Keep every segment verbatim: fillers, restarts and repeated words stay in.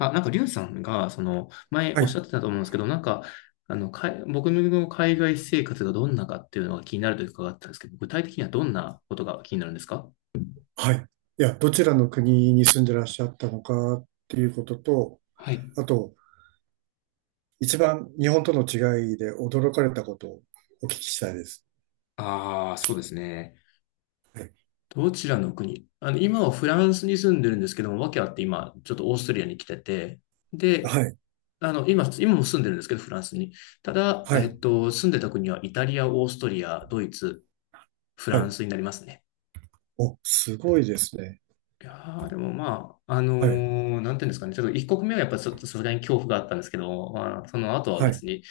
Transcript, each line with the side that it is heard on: left: あ、なんか、リュウさんが、その、前
right: は
left: おっし
right: い。
left: ゃってたと思うんですけど、なんか、あの、かい、僕の海外生活がどんなかっていうのが気になると伺ったんですけど、具体的にはどんなことが気になるんですか？
right: はい。いや、どちらの国に住んでらっしゃったのかっていうことと、
left: はい。
right: あと、一番日本との違いで驚かれたことをお聞きしたいです。
left: ああ、そうですね。
right: はい。
left: どちらの国あの、今はフランスに住んでるんですけども、訳あって今、ちょっとオーストリアに来てて、で、
right: はい。
left: あの、今、今も住んでるんですけど、フランスに。ただ、
right: は
left: え
right: い。
left: っと、住んでた国はイタリア、オーストリア、ドイツ、フ
right: は
left: ラン
right: い。
left: スになりますね。
right: お、すごいですね。
left: いやーでもまあ、あの
right: はい。
left: ーなんていうんですかね、ちょっと一刻目はやっぱちょっとさすがに恐怖があったんですけど、まあ、その後は
right: は
left: 別
right: い。
left: に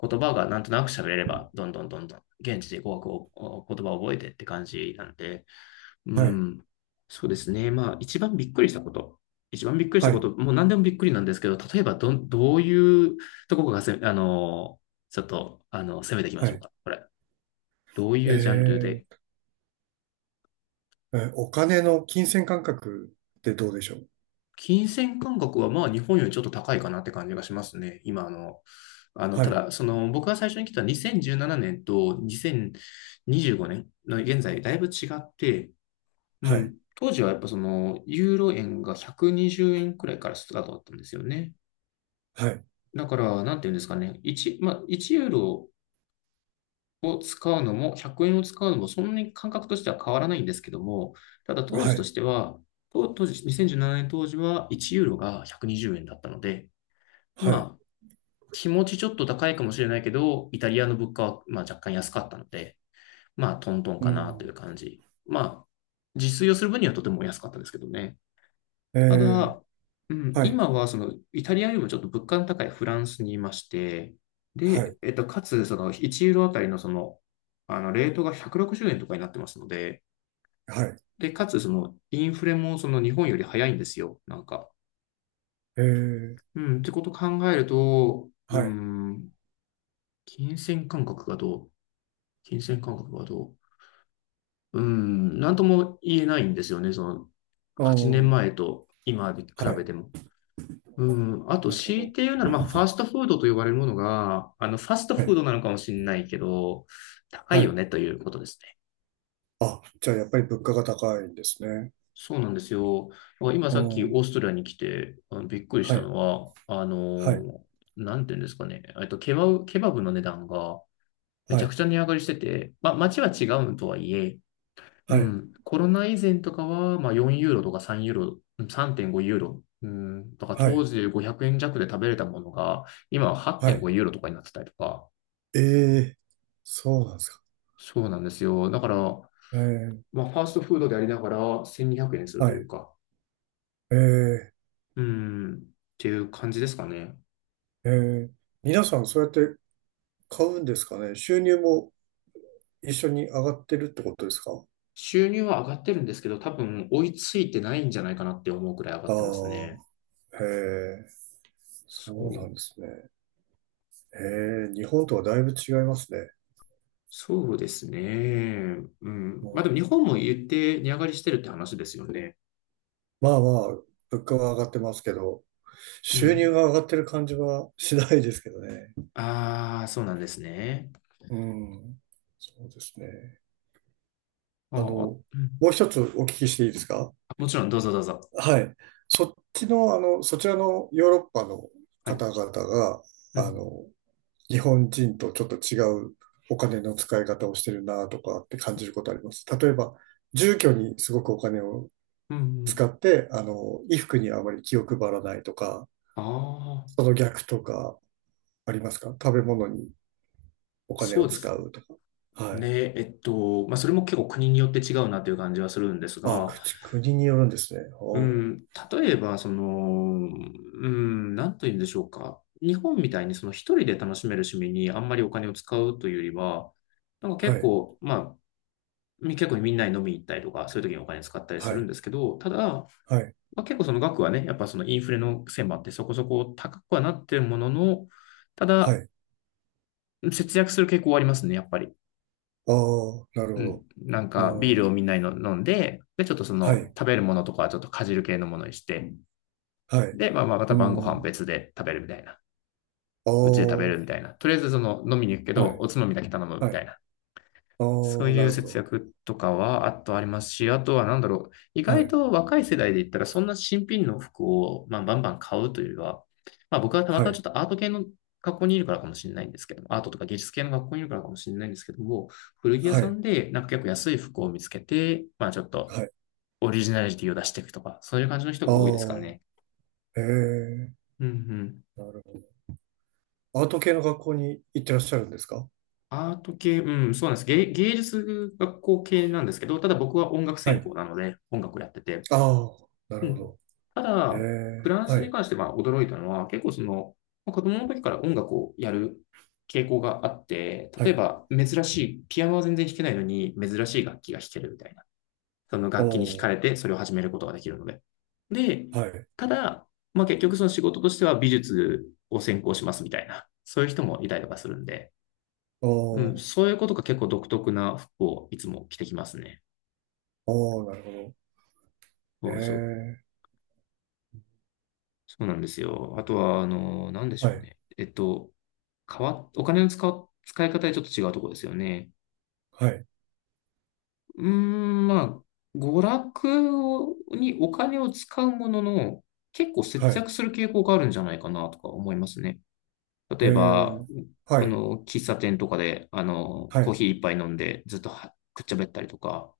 left: 言葉がなんとなく喋れれば、どんどんどんどん現地で語学を、お言葉を覚えてって感じなんで、う
right: はい。
left: ん、そうですね。まあ、一番びっくりしたこと。一番びっくりした
right: は
left: こ
right: い。
left: と、もう何でもびっくりなんですけど、例えばどん、どういうとこがせ、あのーちょっと、あの、攻めていきま
right: は
left: しょう
right: い。
left: か、これ。どう
right: え
left: いうジャンルで？
right: ー、えーお金の金銭感覚ってどうでしょう？
left: 金銭感覚はまあ日本よりちょっと高いかなって感じがしますね。今あの、あの、
right: は
left: た
right: い。
left: だ、その僕が最初に来たにせんじゅうななねんとにせんにじゅうごねんの現在だいぶ違って、う
right: はい。
left: ん、当時はやっぱそのユーロ円がひゃくにじゅうえんくにじゅうえんくらいからスタートだったんですよね。
right: はい。
left: だから、なんていうんですかね、いち、まあ、いちユーロを使うのもひゃくえんを使うのもそんなに感覚としては変わらないんですけども、ただ当
right: は
left: 時と
right: い。
left: しては、当当時、にせんじゅうななねん当時はいちユーロがひゃくにじゅうえんだったので、ま
right: はい。
left: あ、気持ちちょっと高いかもしれないけど、イタリアの物価はまあ若干安かったので、まあ、トントン
right: う
left: かなとい
right: ん。
left: う感じ。まあ、自炊をする分にはとても安かったですけどね。
right: え
left: た
right: ー、
left: だ、うん、
right: はい。
left: 今はそのイタリアよりもちょっと物価の高いフランスにいまして、
right: は
left: で、
right: い。
left: えっと、かつ、そのいちユーロあたりのその、あの、レートがひゃくろくじゅうえんとかになってますので、
right: はい。
left: で、かつ、その、インフレもその日本より早いんですよ、なんか。
right: えー、
left: うん、ってことを考えると、う
right: はい。
left: ん、金銭感覚がどう金銭感覚はどううーん、なんとも言えないんですよね。その、
right: あ
left: 8年
right: ー、
left: 前と今で比
right: は
left: べ
right: い。
left: ても。うん、あと、
right: なるほ
left: 強い
right: ど。
left: て言うなら、まあ、ファストフードと呼ばれるものが、あの、ファスト
right: は
left: フ
right: い。
left: ードなのかもしれないけど、高
right: は
left: いよ
right: い。
left: ねということですね。
right: あ、じゃあやっぱり物価が高いんですね。
left: そうなんですよ。今
right: う
left: さっきオー
right: ん。
left: ストラリアに来て、あのびっくりし
right: は
left: た
right: い。
left: のは、あ
right: はい。
left: の、なんていうんですかね。えっと、ケバブ、ケバブの値段がめ
right: は
left: ちゃ
right: い。
left: くちゃ値上がりしてて、まあ、街は違うとはいえ、う
right: はい。
left: ん、コロナ以前とかは、まあ、よんユーロとかさんユーロ、うんさんてんごユーロ、うん、とか
right: は
left: 当
right: い。
left: 時ごひゃくえん弱で食べれたものが、今は
right: はい。
left: はちてんごユーロとかになってたりとか、
right: ええ、そうなんですか。
left: そうなんですよ。だから、
right: ええ、
left: まあ、ファーストフードでありながらせんにひゃくえんする
right: は
left: という
right: い。
left: か、
right: ええ、
left: うん、っていう感じですかね。
right: ええ。皆さんそうやって買うんですかね。収入も一緒に上がってるってことですか？
left: 収入は上がってるんですけど、多分追いついてないんじゃないかなって思うくらい上が
right: あ
left: ってますね。
right: あ、へえ、
left: そ
right: そうな
left: う、
right: んですね。へえ、日本とはだいぶ違いますね。
left: そうですね。う
right: う
left: ん。まあでも日
right: ん。
left: 本も言って値上がりしてるって話ですよね。
right: まあまあ、物価は上がってますけど、
left: う
right: 収入
left: ん。
right: が上がってる感じはしないですけどね。
left: ああ、そうなんですね。
right: うん。そうですね。
left: あ
right: あの、
left: あ、
right: も
left: うん。
right: う一つお聞きしていいですか？
left: もちろん、どうぞどうぞ。
right: はい。そっちの、あの、そちらのヨーロッパの
left: はい。
right: 方々が、
left: う
right: あ
left: ん。
right: の、日本人とちょっと違うお金の使い方をしてるなとかって感じることあります？例えば、住居にすごくお金を
left: うん、う
right: 使
left: ん。
right: って、あの、衣服にあまり気を配らないとか、
left: あ
right: そ
left: あ、
right: の逆とか、ありますか？食べ物にお金
left: そ
right: を
left: うで
right: 使
left: す
right: うとか。はい。
left: ね。えっと、まあ、それも結構国によって違うなという感じはするんです
right: あ、
left: が、
right: 口、国によるんですね。
left: う
right: おー、
left: ん、例えば、その、うん、なんと言うんでしょうか。日本みたいに、その一人で楽しめる趣味にあんまりお金を使うというよりは、なんか
right: は
left: 結
right: い。
left: 構、まあ、み結構みんなに飲みに行ったりとか、そういう時にお金使ったりす
right: は
left: る
right: い。
left: んですけど、ただ、
right: はい。
left: まあ、結構その額はね、やっぱそのインフレの線もあってそこそこ高くはなってるものの、た
right: は
left: だ、
right: い。
left: 節約する傾向はありますね、やっぱり。
right: ああ、なる
left: う
right: ほ
left: ん。
right: ど。
left: なんか、ビール
right: お
left: を
right: ー、
left: みんなに飲飲んで、で、ちょっとそ
right: は
left: の、
right: い。
left: 食べるものとかはちょっとかじる系のものにして、
right: はい。う
left: で、まあまあ、また
right: ー
left: 晩ご飯
right: ん。
left: 別で食べるみたいな。
right: あ
left: うちで食べるみ
right: あ、
left: たいな。とりあえずその、飲みに行くけ
right: は
left: ど、
right: い。
left: おつまみだけ頼むみ
right: は
left: た
right: い。
left: いな。
right: あ
left: そう
right: あ、
left: い
right: な
left: う
right: るほ
left: 節
right: ど。
left: 約とかは、あとありますし、あとはなんだろう、意
right: は
left: 外
right: い。
left: と若い世代で言ったら、そんな新品の服を、まあ、バンバン買うというよりは、まあ、僕はたま
right: は
left: たまちょ
right: い。
left: っとアート系の学校にいるからかもしれないんですけども、アートとか芸術系の学校にいるからかもしれないんですけども、古着屋
right: は
left: さ
right: い。
left: んでなんか結構安い服を見つけて、まあ、ちょっと
right: はい。
left: オリジナリティを出していくとか、そういう感じの人
right: あ
left: が多いですからね。
right: あ、ええ、
left: うんうん。
right: なるほど。アート系の学校に行ってらっしゃるんですか？
left: アート系、うん、そうなんです。芸、芸術学校系なんですけど、ただ僕は音楽
right: は
left: 専
right: い。
left: 攻なので、音楽をやってて、
right: ああ、な
left: う
right: るほ
left: ん。
right: ど。
left: た
right: え
left: だ、フ
right: え、
left: ランス
right: は
left: に
right: い。
left: 関しては驚いたのは、結構その、まあ子供の時から音楽をやる傾向があって、
right: は
left: 例え
right: い。
left: ば珍しい、ピアノは全然弾けないのに珍しい楽器が弾けるみたいな。その
right: お
left: 楽器に惹か
right: ー、
left: れてそれを始めることができるので。で、
right: はい。
left: ただ、まあ結局その仕事としては美術を専攻しますみたいな、そういう人もいたりとかするんで、
right: お
left: うん、
right: ー、
left: そういうことが結構独特な服をいつも着てきますね。
right: おー、なるほど。え
left: そうそう。
right: え、
left: そうなんですよ。あとは、あの、なんでし
right: は
left: ょう
right: い、
left: ね。えっと、変わっ、お金の使う、使い方でちょっと違うところですよね。
right: はい、
left: うーん、まあ、娯楽にお金を使うものの、結構節
right: はい、
left: 約する傾向があるんじゃないかなとか思いますね。
right: え
left: 例えば、
right: え、は
left: あ
right: い、
left: の、喫茶店とかで、あの、
right: は
left: コー
right: い、
left: ヒー一杯飲んでずっとはくっちゃべったりとか、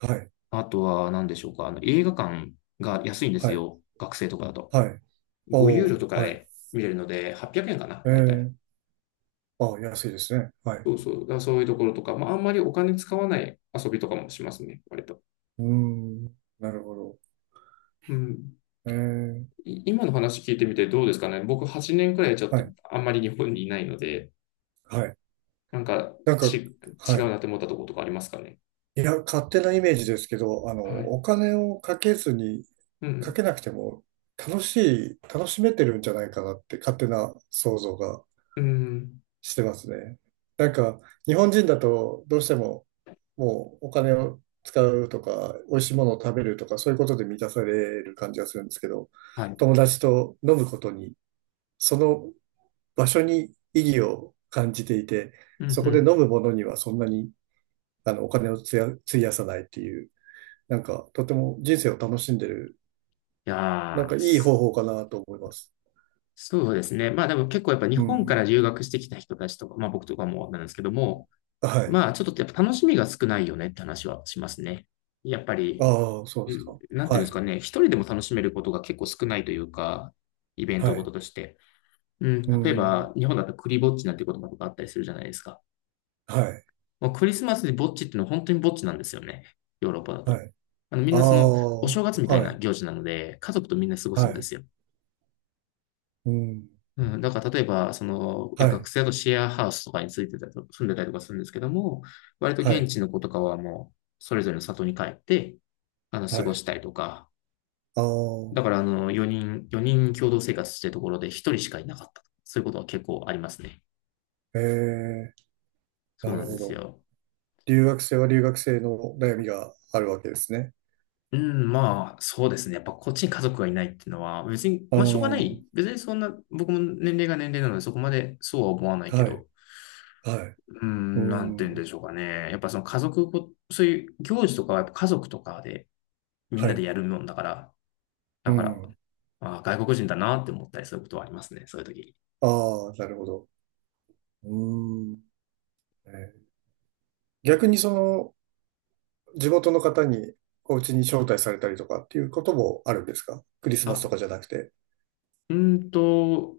right: はい、
left: あとは何でしょうか、あの、映画館が安いんで
right: は
left: す
right: い、
left: よ。学生とかだと。
right: はい、
left: ご
right: お
left: ユーロ
right: お、
left: とか
right: はい、
left: で見れるので、はっぴゃくえんかな、
right: え
left: だいたい。
right: え、あ、安いですね。はい。
left: そうそう。だからそういうところとか、まあ、あんまりお金使わない遊びとかもしますね、割と。
right: うーん、なるほど。
left: うん。
right: ええ、
left: い今の話聞いてみてどうですかね。僕はちねんくらいちょっ
right: は
left: と
right: い、
left: あんまり日本にいないので、
right: はい。
left: なんか
right: なんか、
left: ち、
right: は
left: 違う
right: い。
left: なって思ったところとかありますかね。
right: いや、勝手なイメージですけど、あの、
left: はい。
right: お金をかけずに、
left: う
right: か
left: ん。
right: けなくても、楽しい、楽しめてるんじゃないかなって、勝手な想像が
left: うん。
right: してますね。なんか、日本人だとどうしても、もうお金を使うとか、美味しいものを食べるとか、そういうことで満たされる感じがするんですけど、
left: はい。
right: 友達と飲むことに、その場所に意義を感じていて、
left: うんう
right: そこで飲
left: ん。
right: むものにはそんなにあのお金をつや費やさないっていう、なんか、とても人生を楽しんでる、
left: い
right: なん
left: や
right: か
left: ー、
right: いい方
left: す
right: 法かなと思います。
left: そうですね。まあでも結構やっぱ日
right: う
left: 本か
right: ん。
left: ら留学してきた人たちとか、まあ僕とかもなんですけども、
right: はい。
left: まあちょっとやっぱ楽しみが少ないよねって話はしますね。やっぱり
right: ああ、そう
left: う
right: です
left: ん
right: か。
left: なんていう
right: は
left: んです
right: い。
left: かね、一人でも楽しめることが結構少ないというか、イベン
right: は
left: トごと
right: い。
left: として。うん、
right: う
left: 例え
right: ん。
left: ば、日本だとクリぼっちなんて言葉とかあったりするじゃないですか。
right: はい。
left: もうクリスマスでぼっちっていうのは本当にぼっちなんですよね。ヨーロッパだ
right: は
left: と。
right: い。
left: あの、み
right: あ
left: ん
right: あ、
left: なその、お正月みたい
right: は
left: な
right: い、
left: 行事なので、家族とみんな過ご
right: は
left: すんで
right: い、
left: すよ。
right: うん、
left: うん、だから例えば、その、いや、
right: は
left: 学
right: い、
left: 生だとシェアハウスとかについてたりと、住んでたりとかするんですけども、割と
right: は
left: 現
right: い、
left: 地の子とかはもう、それぞれの里に帰って、あの、
right: は
left: 過ご
right: い、
left: したりとか、
right: あ
left: だから、
right: あ、
left: あの、よにん、よにん共同生活してるところでひとりしかいなかった。そういうことは結構ありますね。
right: ええ、
left: そう
right: な
left: な
right: る
left: んで
right: ほ
left: す
right: ど。
left: よ。
right: 留学生は留学生の悩みがあるわけですね。
left: うん、まあ、そうですね。やっぱこっちに家族がいないっていうのは、別に、
right: ああ、
left: まあ、しょうがな
right: は
left: い。別にそんな、僕も年齢が年齢なので、そこまでそうは思わない
right: い、
left: けど、
right: はい、
left: う
right: う
left: ん、なんて言うんで
right: ん、
left: しょうかね。やっぱその家族ご、そういう行事とかはやっぱ家族とかでみん
right: は
left: なで
right: い、
left: やるもんだから、
right: う
left: だから、
right: ん、
left: あ、外国人だなって思ったりすることはありますね。そういう時に。
right: ああ、なるほど。うん、えー逆にその、地元の方にお家に招待されたりとかっていうこともあるんですか？クリスマスとかじ
left: あ、
right: ゃなくて。
left: うーんと、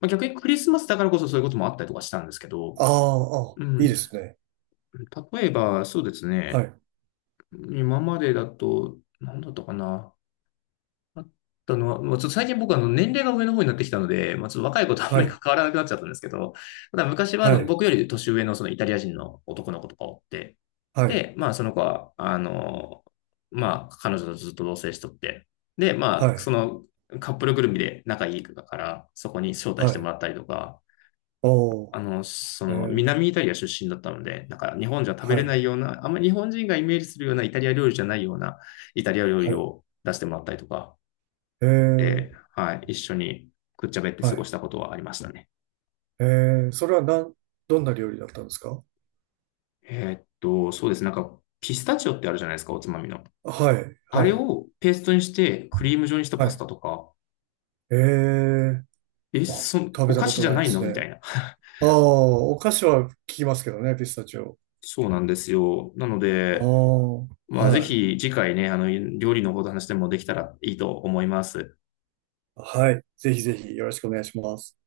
left: まあ、逆にクリスマスだからこそそういうこともあったりとかしたんですけど、
right: ああ、ああ、
left: う
right: いい
left: ん。
right: ですね。
left: 例えば、そうです
right: は
left: ね。
right: い、
left: 今までだと、何だったかな。あったのは、まあ、ちょっと最近僕はあの年齢が上の方になってきたので、まあ、ちょっと若い子とあん
right: は
left: まり
right: い、
left: 関わらなくなっちゃったんですけど、ただ昔はあ
right: は
left: の
right: い、
left: 僕より年上のそのイタリア人の男の子とかおって、
right: はい、
left: で、まあその子は、あの、まあ彼女とずっと同棲しとって、で、ま
right: は
left: あそ
right: い、
left: のカップルぐるみで仲いいから、そこに招待し
right: は
left: ても
right: い。
left: らったりとか、
right: お
left: あ
right: ー、
left: の、そ
right: え
left: の、
right: ー、
left: 南イタリア出身だったので、なんか日本じゃ食べ
right: は
left: れな
right: い、
left: いような、あんまり日本人がイメージするようなイタリア料理じゃないようなイタリア料理
right: はい、
left: を出してもらったりとか、
right: えー、
left: で、はい、一緒にくっちゃべって
right: は
left: 過ご
right: い、
left: したことはありましたね。
right: えー、それはなん、どんな料理だったんですか？
left: えーっと、そうです。なんか、ピスタチオってあるじゃないですか、おつまみの。
right: はい、
left: あ
right: は
left: れ
right: い、
left: をペーストにして、クリーム状にした
right: は
left: パス
right: い、
left: タとか、
right: えー、
left: え、
right: あ、
left: そ、
right: 食べ
left: お
right: た
left: 菓
right: こ
left: 子
right: と
left: じゃ
right: ない
left: な
right: で
left: いの
right: す
left: みた
right: ね。
left: いな。
right: ああ、お菓子は聞きますけどね、ピスタチオ。
left: そうなんですよ。なの
right: ああ、
left: で、まあ、ぜ
right: はい、
left: ひ次回ね、あの、料理のこと話でもできたらいいと思います。
right: はい、ぜひぜひよろしくお願いします。